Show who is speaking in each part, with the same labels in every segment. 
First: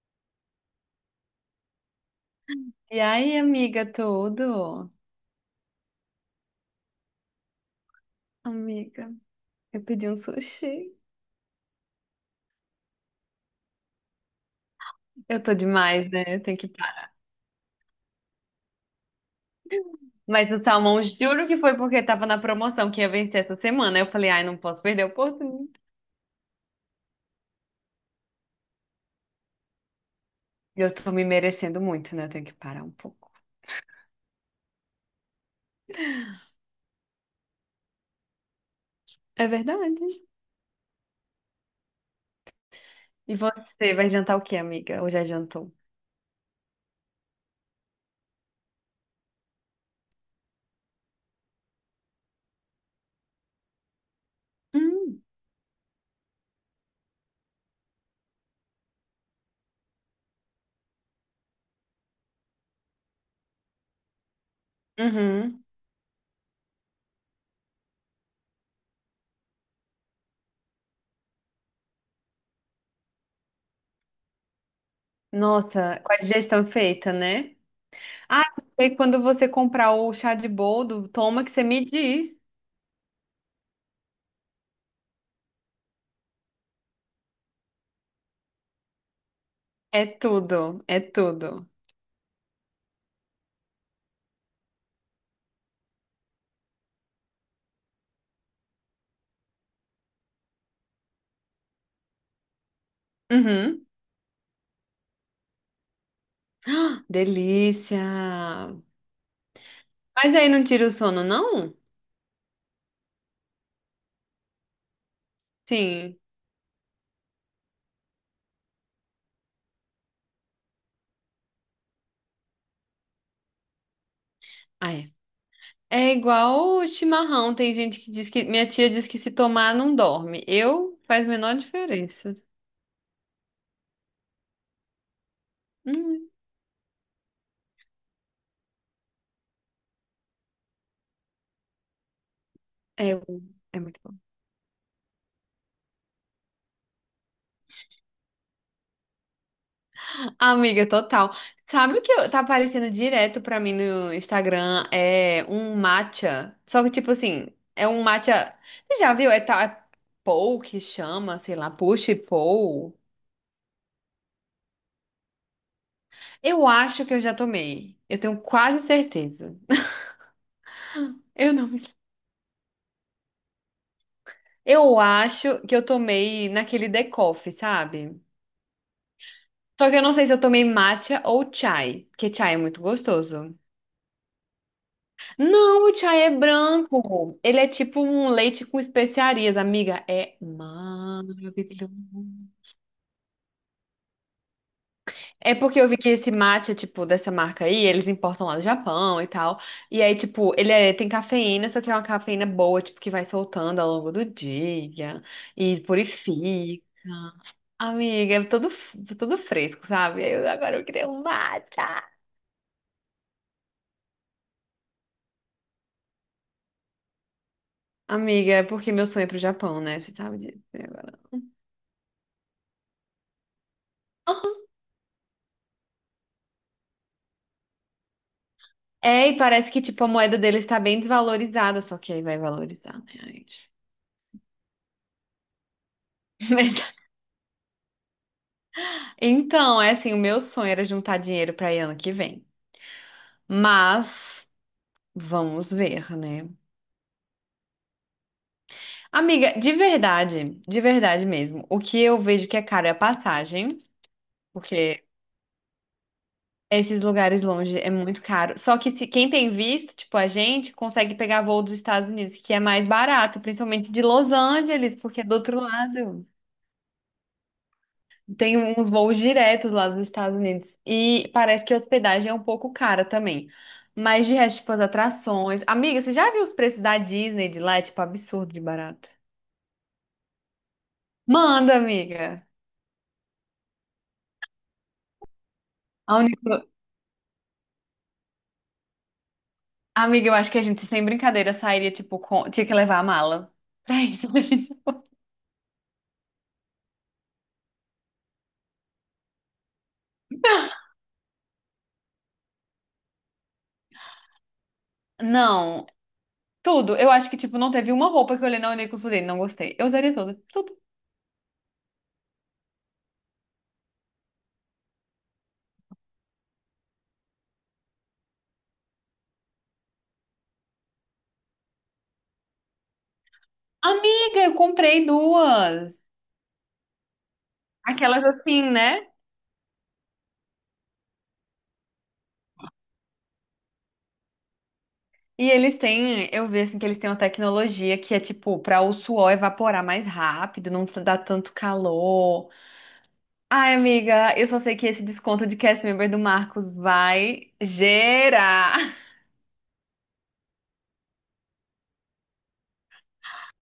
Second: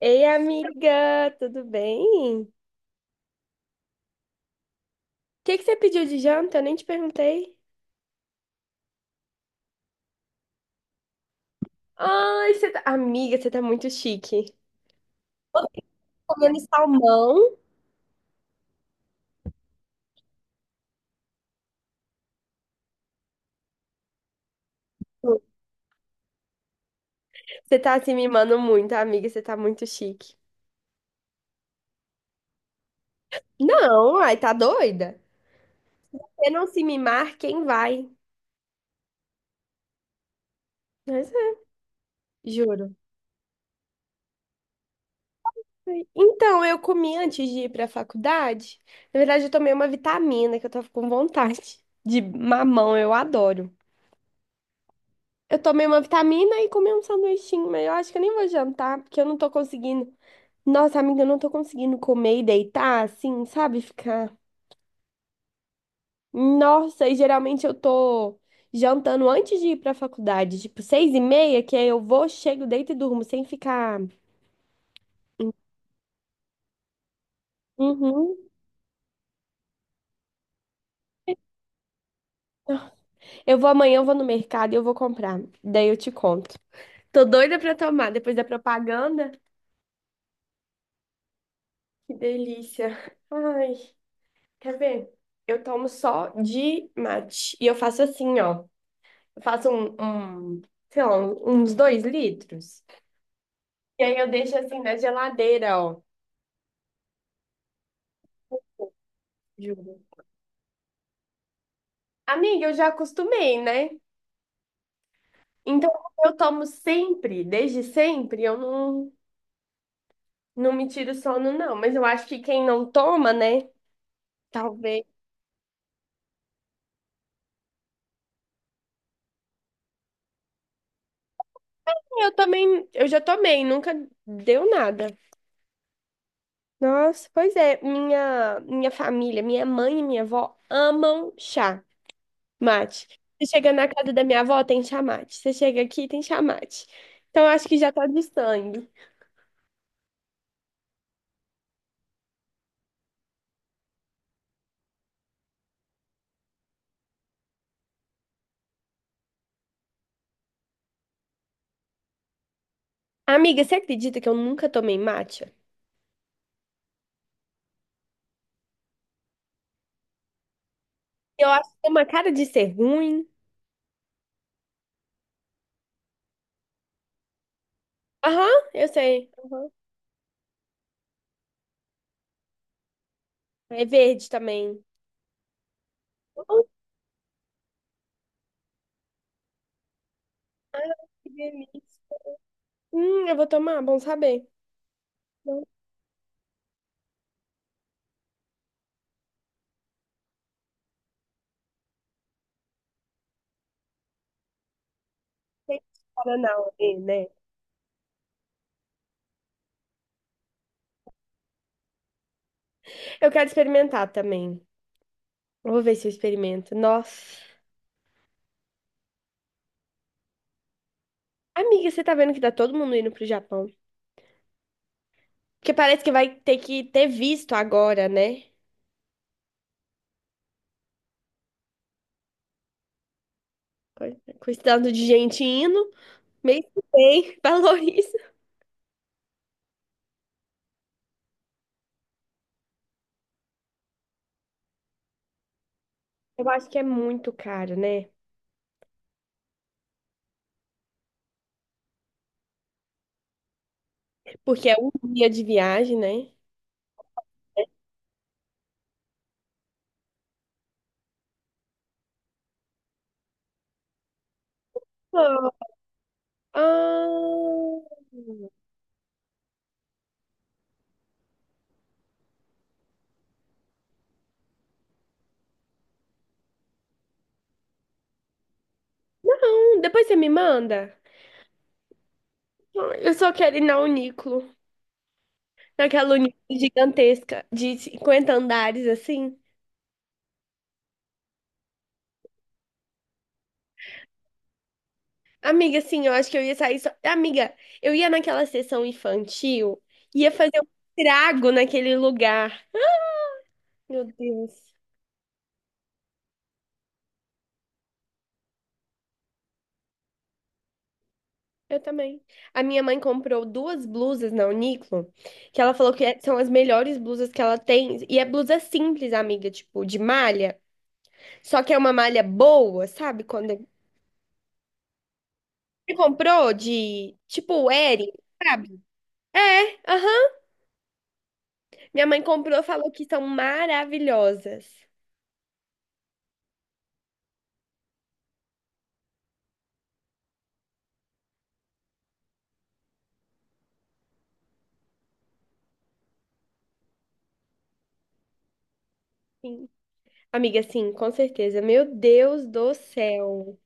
Speaker 1: Ei, amiga, tudo bem? O
Speaker 2: E aí, amiga, tudo?
Speaker 1: que que você pediu de janta? Eu nem te perguntei.
Speaker 2: Amiga, eu pedi um sushi.
Speaker 1: Ai, você tá... Amiga, você tá muito chique.
Speaker 2: Eu tô
Speaker 1: Você
Speaker 2: demais, né? Eu tenho
Speaker 1: comendo
Speaker 2: que parar.
Speaker 1: salmão?
Speaker 2: Mas o salmão, juro que foi porque tava na promoção que ia vencer essa semana. Eu falei, ai, não posso perder a oportunidade.
Speaker 1: Você tá se mimando muito, amiga, você tá muito chique.
Speaker 2: Eu tô me merecendo muito, né? Eu tenho que parar um pouco.
Speaker 1: Não, ai, tá doida? Se não se mimar, quem vai?
Speaker 2: É verdade.
Speaker 1: Mas é, juro.
Speaker 2: E você, vai jantar o quê, amiga? Ou já jantou?
Speaker 1: Então, eu comi antes de ir pra faculdade. Na verdade, eu tomei uma vitamina que eu tava com vontade. De mamão, eu adoro.
Speaker 2: Hum.
Speaker 1: Eu tomei uma vitamina e comi um sanduichinho, mas eu acho que eu nem vou jantar, porque eu não tô conseguindo. Nossa, amiga, eu não tô conseguindo comer e deitar assim, sabe? Ficar.
Speaker 2: Uhum.
Speaker 1: Nossa, e geralmente eu tô jantando antes de ir pra faculdade, tipo 6h30, que aí eu vou, chego, deito e durmo, sem ficar.
Speaker 2: Nossa, com a digestão feita, né?
Speaker 1: Uhum.
Speaker 2: Ah, e quando você comprar o chá de boldo, toma que você me diz.
Speaker 1: Eu vou amanhã, eu vou no mercado e eu vou comprar. Daí eu te conto. Tô doida pra tomar depois da propaganda.
Speaker 2: É tudo, é tudo.
Speaker 1: Que delícia. Ai, quer ver? Eu tomo só de mate. E eu faço assim, ó. Faço sei lá, uns 2 litros.
Speaker 2: Uhum.
Speaker 1: E aí eu deixo assim na geladeira, ó.
Speaker 2: Ah, delícia!
Speaker 1: Juro.
Speaker 2: Mas aí não tira o sono, não?
Speaker 1: Amiga, eu já acostumei, né? Então,
Speaker 2: Sim.
Speaker 1: como eu tomo sempre, desde sempre, eu não, não me tiro sono, não. Mas eu acho que quem não toma, né?
Speaker 2: Ah,
Speaker 1: Talvez.
Speaker 2: é. É igual o chimarrão. Tem gente que diz que. Minha tia diz que se tomar não dorme. Eu faz a menor
Speaker 1: Eu
Speaker 2: diferença.
Speaker 1: também, eu já tomei, nunca deu nada.
Speaker 2: Hum,
Speaker 1: Nossa, pois é, minha família, minha mãe e minha avó amam chá.
Speaker 2: é,
Speaker 1: Mate. Você chega
Speaker 2: é
Speaker 1: na
Speaker 2: muito
Speaker 1: casa
Speaker 2: bom.
Speaker 1: da minha avó, tem chamate. Você chega aqui, tem chamate. Então, eu acho que já tá de sangue.
Speaker 2: Amiga, total. Sabe o que tá aparecendo direto pra mim no Instagram? É um matcha. Só que, tipo assim, é um matcha. Você já viu? É, tal é Pou que chama, sei lá, Push Pou.
Speaker 1: Amiga, você acredita que eu nunca tomei matcha?
Speaker 2: Eu acho que eu já tomei. Eu tenho quase certeza.
Speaker 1: Eu
Speaker 2: Eu
Speaker 1: acho
Speaker 2: não.
Speaker 1: que tem uma cara de ser ruim.
Speaker 2: Eu acho que eu tomei naquele The Coffee, sabe?
Speaker 1: Aham, eu sei. Aham.
Speaker 2: Só que eu não sei se eu tomei matcha ou chai, porque chai é muito gostoso.
Speaker 1: É verde também.
Speaker 2: Não, o chai é
Speaker 1: Hum,
Speaker 2: branco. Ele é tipo um leite com especiarias, amiga. É
Speaker 1: Ah, que delícia.
Speaker 2: maravilhoso.
Speaker 1: Eu vou tomar, bom saber.
Speaker 2: É
Speaker 1: Não
Speaker 2: porque eu vi que esse matcha, tipo, dessa marca aí, eles importam lá do Japão e tal. E aí, tipo, tem cafeína, só que é uma cafeína boa, tipo, que vai soltando ao longo do dia e
Speaker 1: tem Guaraná
Speaker 2: purifica.
Speaker 1: aí, né?
Speaker 2: Amiga, é tudo, tudo fresco, sabe? Agora eu queria um matcha.
Speaker 1: Eu quero experimentar também. Eu vou ver se eu experimento. Nossa.
Speaker 2: Amiga, é porque meu sonho é pro Japão, né? Você sabe disso né, agora.
Speaker 1: Amiga, você tá vendo que tá todo mundo indo pro Japão?
Speaker 2: Aham.
Speaker 1: Porque parece que vai ter que ter visto agora, né?
Speaker 2: É, e parece que, tipo, a moeda deles tá bem desvalorizada, só que aí vai valorizar, né, gente?
Speaker 1: Quantidade de gente indo, mês
Speaker 2: Mas,
Speaker 1: que vem, valoriza.
Speaker 2: então, é assim, o meu sonho era juntar dinheiro pra ir ano que vem. Mas vamos ver, né?
Speaker 1: Eu acho que é muito caro, né?
Speaker 2: Amiga, de verdade mesmo, o que eu vejo que é caro é a passagem,
Speaker 1: Porque é
Speaker 2: porque
Speaker 1: um dia de viagem, né?
Speaker 2: esses lugares longe é muito caro. Só que se quem tem visto, tipo a gente, consegue pegar voo dos Estados Unidos, que é mais barato, principalmente de Los Angeles, porque é do outro
Speaker 1: Ah,
Speaker 2: lado.
Speaker 1: ah,
Speaker 2: Tem uns voos diretos lá dos Estados Unidos. E parece que a hospedagem é um pouco cara também. Mas de resto, tipo, as atrações. Amiga, você já viu os preços da Disney de lá? É, tipo, absurdo de barato.
Speaker 1: não, depois você me manda.
Speaker 2: Manda, amiga.
Speaker 1: Eu só quero ir na Uniclo, naquela
Speaker 2: A
Speaker 1: Uniclo
Speaker 2: única...
Speaker 1: gigantesca de 50 andares, assim.
Speaker 2: Amiga, eu acho que a gente, sem brincadeira, sairia, tipo, com... tinha que levar a mala. Pra isso.
Speaker 1: Amiga, sim, eu acho que eu ia sair só... Amiga, eu ia naquela sessão infantil, ia fazer um estrago naquele lugar. Meu Deus.
Speaker 2: Não, tudo. Eu acho que, tipo, não teve uma roupa que eu olhei na Uniqlo e falei, não gostei. Eu usaria todas. Tudo.
Speaker 1: Eu também. A minha mãe comprou duas blusas na Uniqlo, que ela falou são as melhores blusas que ela tem. E é blusa simples, amiga, tipo, de malha. Só que é uma malha boa, sabe? Quando
Speaker 2: Amiga, eu comprei duas.
Speaker 1: você comprou de, tipo, Eri,
Speaker 2: Aquelas assim,
Speaker 1: sabe?
Speaker 2: né?
Speaker 1: É, aham. Minha mãe comprou, falou que são maravilhosas.
Speaker 2: E eles têm, eu vi assim que eles têm uma tecnologia que é tipo pra o suor evaporar mais rápido, não dá tanto calor. Ai, amiga, eu só sei que esse desconto de cast member do Marcos vai gerar.
Speaker 1: Sim. Amiga, sim, com certeza. Meu Deus do céu.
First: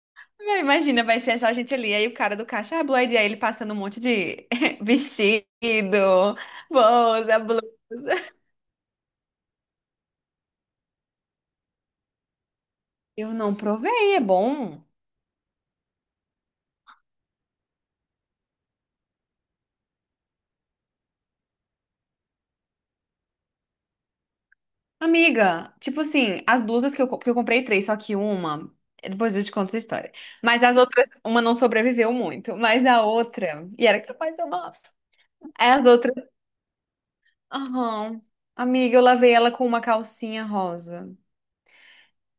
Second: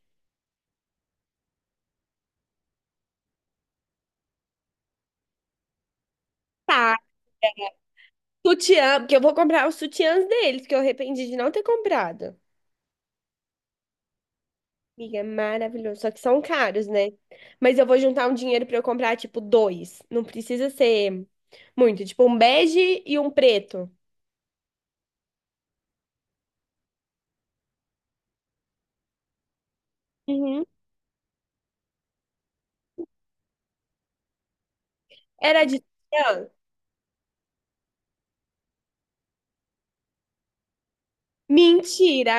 Speaker 2: Imagina, vai ser só a gente ali. Aí o cara do caixa, ah, Blue ID, aí ele passando um monte de vestido,
Speaker 1: Tá,
Speaker 2: bolsa, blusa.
Speaker 1: sutiã, porque eu vou comprar os sutiãs deles, que eu arrependi de não ter comprado.
Speaker 2: Eu não provei, é bom.
Speaker 1: Amiga, é maravilhoso. Só que são caros, né? Mas eu vou juntar um dinheiro pra eu comprar, tipo, dois. Não precisa ser muito. Tipo, um bege e um preto.
Speaker 2: Amiga, tipo assim, as blusas que eu comprei três, só que uma, depois eu te conto essa história. Mas
Speaker 1: Uhum.
Speaker 2: as outras, uma não sobreviveu muito, mas a outra, e era capaz de uma lavar.
Speaker 1: Era
Speaker 2: Aí
Speaker 1: de
Speaker 2: as outras,
Speaker 1: titã?
Speaker 2: aham. Amiga, eu lavei ela com uma calcinha rosa.
Speaker 1: Mentira,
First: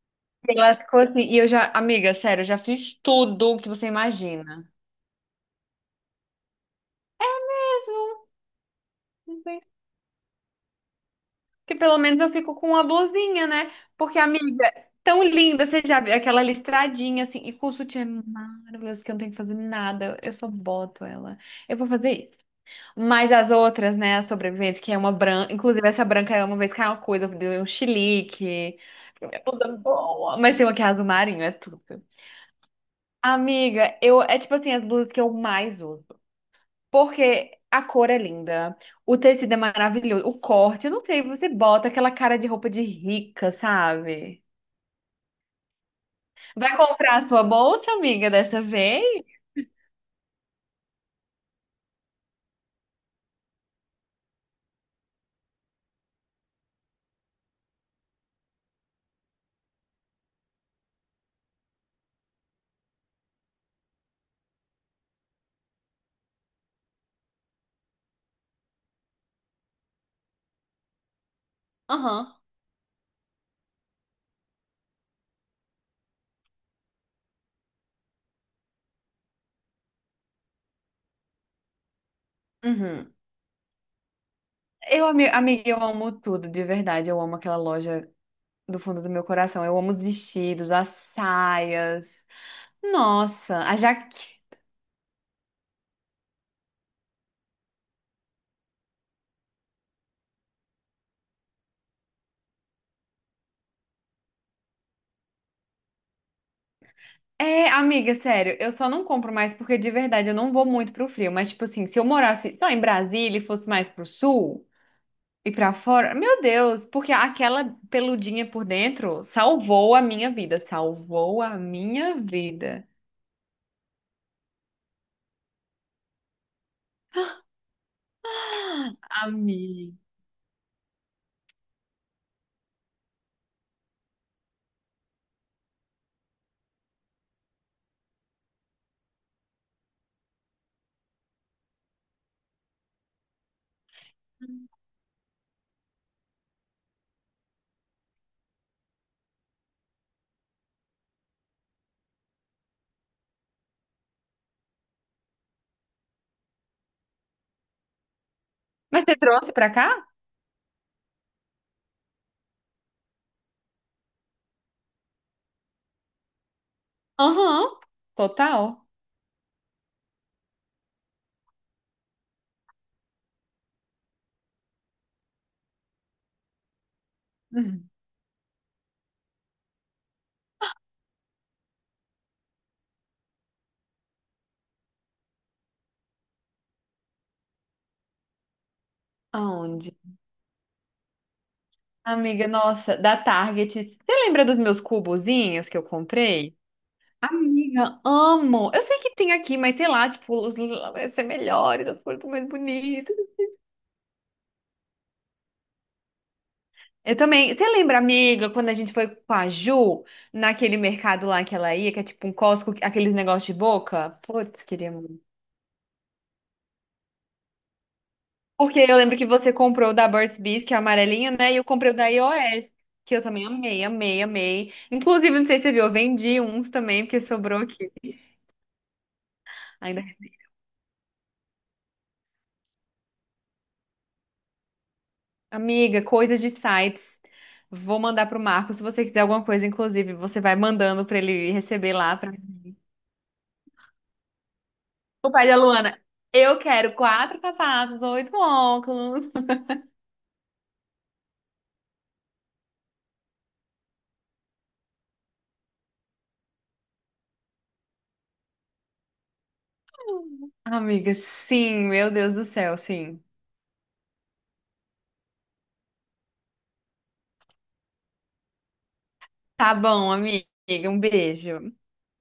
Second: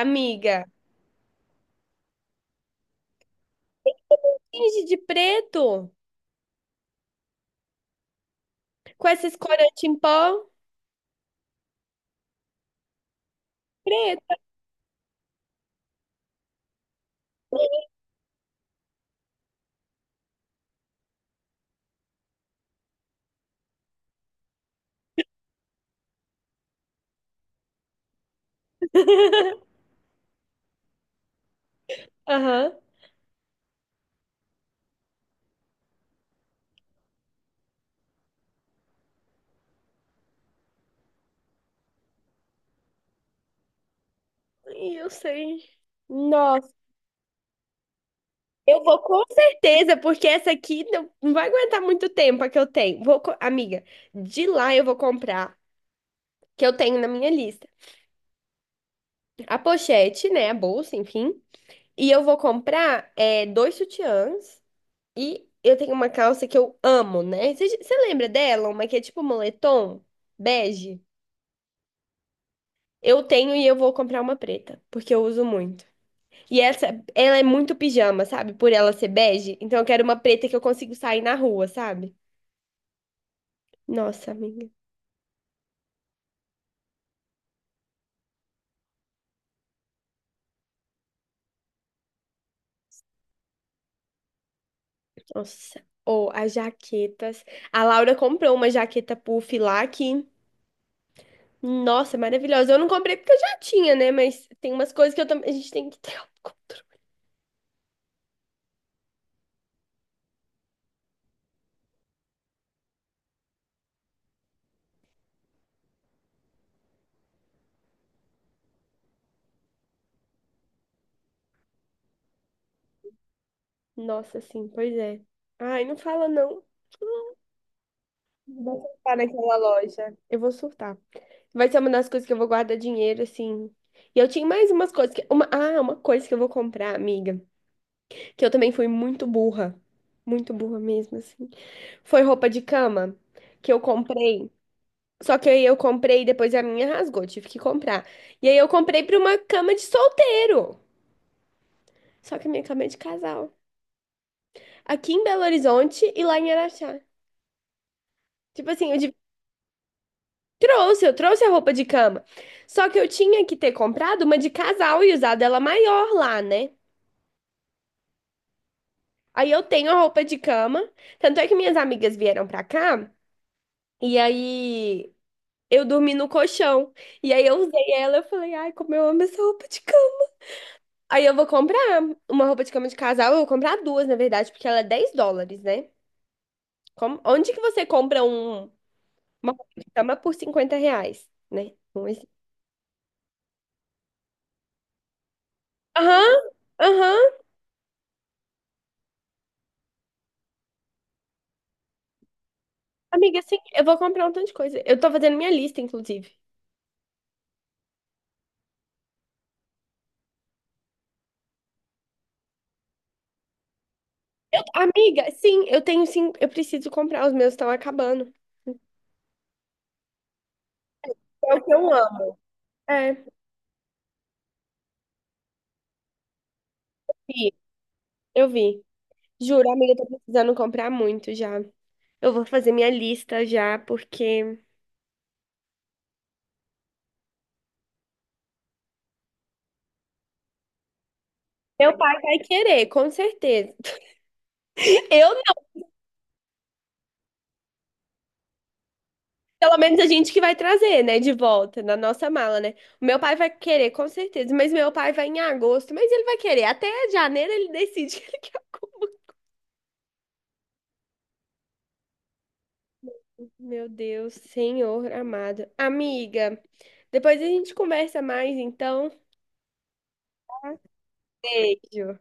Speaker 2: E
Speaker 1: amiga.
Speaker 2: Ela ficou assim, e eu já, amiga, sério, eu já fiz tudo que você imagina.
Speaker 1: Finge de preto. Com esses
Speaker 2: Mesmo.
Speaker 1: corantes em pó.
Speaker 2: Que pelo menos eu fico com uma blusinha, né? Porque,
Speaker 1: Preto.
Speaker 2: amiga, tão linda, você já viu aquela listradinha assim, e com o sutiã é maravilhoso, que eu não tenho que fazer nada, eu só boto ela. Eu vou fazer isso. Mas as outras, né, as sobreviventes, que é uma branca, inclusive essa branca é uma vez que é uma coisa, deu um chilique, é toda boa, mas tem uma que é azul marinho, é tudo.
Speaker 1: Aham.
Speaker 2: Amiga, eu, é tipo assim, as blusas que eu mais uso. Porque a cor é linda, o tecido é maravilhoso, o corte, eu não sei, você bota aquela cara de roupa de rica, sabe?
Speaker 1: Ih, eu sei. Nossa,
Speaker 2: Vai comprar a sua bolsa, amiga, dessa
Speaker 1: eu vou
Speaker 2: vez?
Speaker 1: com certeza, porque essa aqui não vai aguentar muito tempo a que eu tenho. Amiga, de lá eu vou comprar, que eu tenho na minha lista. A pochete, né? A bolsa, enfim. E eu vou comprar é, dois sutiãs. E eu tenho uma calça que eu amo, né? Você lembra dela? Uma que é tipo moletom, bege?
Speaker 2: Aham.
Speaker 1: Eu tenho e eu vou comprar uma preta, porque eu uso muito. E essa, ela é muito pijama, sabe? Por ela ser bege. Então eu quero uma preta que eu consigo sair na rua, sabe?
Speaker 2: Uhum.
Speaker 1: Nossa, amiga.
Speaker 2: Eu, amiga, eu amo tudo, de verdade. Eu amo aquela loja do fundo do meu coração. Eu amo os vestidos, as saias. Nossa, a jaque.
Speaker 1: Nossa. Ou as jaquetas. A Laura comprou uma jaqueta puff lá que. Nossa, maravilhosa. Eu não comprei porque eu já tinha, né? Mas tem umas coisas que eu também. A gente tem que ter autocontrole.
Speaker 2: É, amiga, sério, eu só não compro mais porque de verdade eu não vou muito pro frio. Mas, tipo assim, se eu morasse só em Brasília e fosse mais pro sul. E pra fora? Meu Deus, porque aquela peludinha por dentro salvou a minha vida. Salvou a minha vida.
Speaker 1: Nossa, sim, pois é. Ai, não fala não. Eu vou surtar naquela
Speaker 2: Amiga.
Speaker 1: loja. Eu vou surtar. Vai ser uma das coisas que eu vou guardar dinheiro, assim. E eu tinha mais umas coisas que. Uma... Ah, uma coisa que eu vou comprar, amiga. Que eu também fui muito burra. Muito burra mesmo, assim. Foi roupa de cama que eu comprei. Só que aí eu comprei e depois a minha rasgou, tive que comprar. E aí eu comprei pra uma cama de solteiro. Só que eu me acabei de casar. Aqui em Belo Horizonte e lá em Araxá. Tipo assim, eu
Speaker 2: Mas
Speaker 1: de-
Speaker 2: você trouxe pra cá?
Speaker 1: trouxe, eu trouxe a roupa de cama. Só que eu tinha que ter comprado uma de casal e usado ela maior lá, né?
Speaker 2: Aham, total.
Speaker 1: Aí eu tenho a roupa de cama. Tanto é que minhas amigas vieram pra cá e aí eu dormi no colchão. E aí eu
Speaker 2: Uhum.
Speaker 1: usei ela, eu falei, ai, como eu amo essa roupa de cama. Aí eu vou comprar uma roupa de cama de casal, eu vou comprar duas, na verdade, porque ela é 10 dólares, né? Onde que você compra um uma
Speaker 2: Aonde?
Speaker 1: chama por R$ 50, né? Vamos assim.
Speaker 2: Amiga, nossa, da Target. Você lembra dos meus cubozinhos que eu
Speaker 1: Aham,
Speaker 2: comprei?
Speaker 1: aham.
Speaker 2: Amiga, amo. Eu sei que tem aqui, mas sei lá, tipo, os vai ser melhores, as coisas mais bonitas.
Speaker 1: Amiga, sim, eu vou comprar um tanto de coisa. Eu tô fazendo minha lista, inclusive.
Speaker 2: Eu também. Você lembra, amiga, quando a gente foi com a Ju naquele mercado lá que ela ia, que é tipo um Costco, aqueles negócios de boca? Putz, queria muito.
Speaker 1: Amiga, sim, eu tenho sim, eu preciso comprar, os meus estão acabando.
Speaker 2: Porque eu lembro que você comprou o da Burt's Bees, que é amarelinho,
Speaker 1: É
Speaker 2: né? E
Speaker 1: o
Speaker 2: eu
Speaker 1: que eu
Speaker 2: comprei o da
Speaker 1: amo.
Speaker 2: iOS,
Speaker 1: É,
Speaker 2: que eu também amei, amei, amei. Inclusive, não sei se você viu, eu vendi uns também, porque
Speaker 1: vi,
Speaker 2: sobrou aqui.
Speaker 1: eu vi. Juro, amiga, eu
Speaker 2: Ainda.
Speaker 1: tô precisando comprar muito já. Eu vou fazer minha lista já, porque
Speaker 2: Amiga, coisas de sites. Vou mandar pro Marco. Se você quiser alguma coisa, inclusive, você vai mandando pra ele receber
Speaker 1: meu
Speaker 2: lá.
Speaker 1: pai
Speaker 2: Pra...
Speaker 1: vai querer, com certeza.
Speaker 2: O
Speaker 1: Eu
Speaker 2: pai da Luana. Eu quero quatro sapatos, oito óculos.
Speaker 1: pelo menos a gente que vai trazer, né, de volta na nossa mala, né? O meu pai vai querer, com certeza, mas meu pai vai em agosto, mas ele vai querer. Até janeiro ele decide que ele quer alguma.
Speaker 2: Amiga, sim, meu Deus do céu, sim.
Speaker 1: Meu Deus, Senhor amado. Amiga, depois a gente conversa mais, então.
Speaker 2: Tá bom, amiga, um beijo.
Speaker 1: Beijo.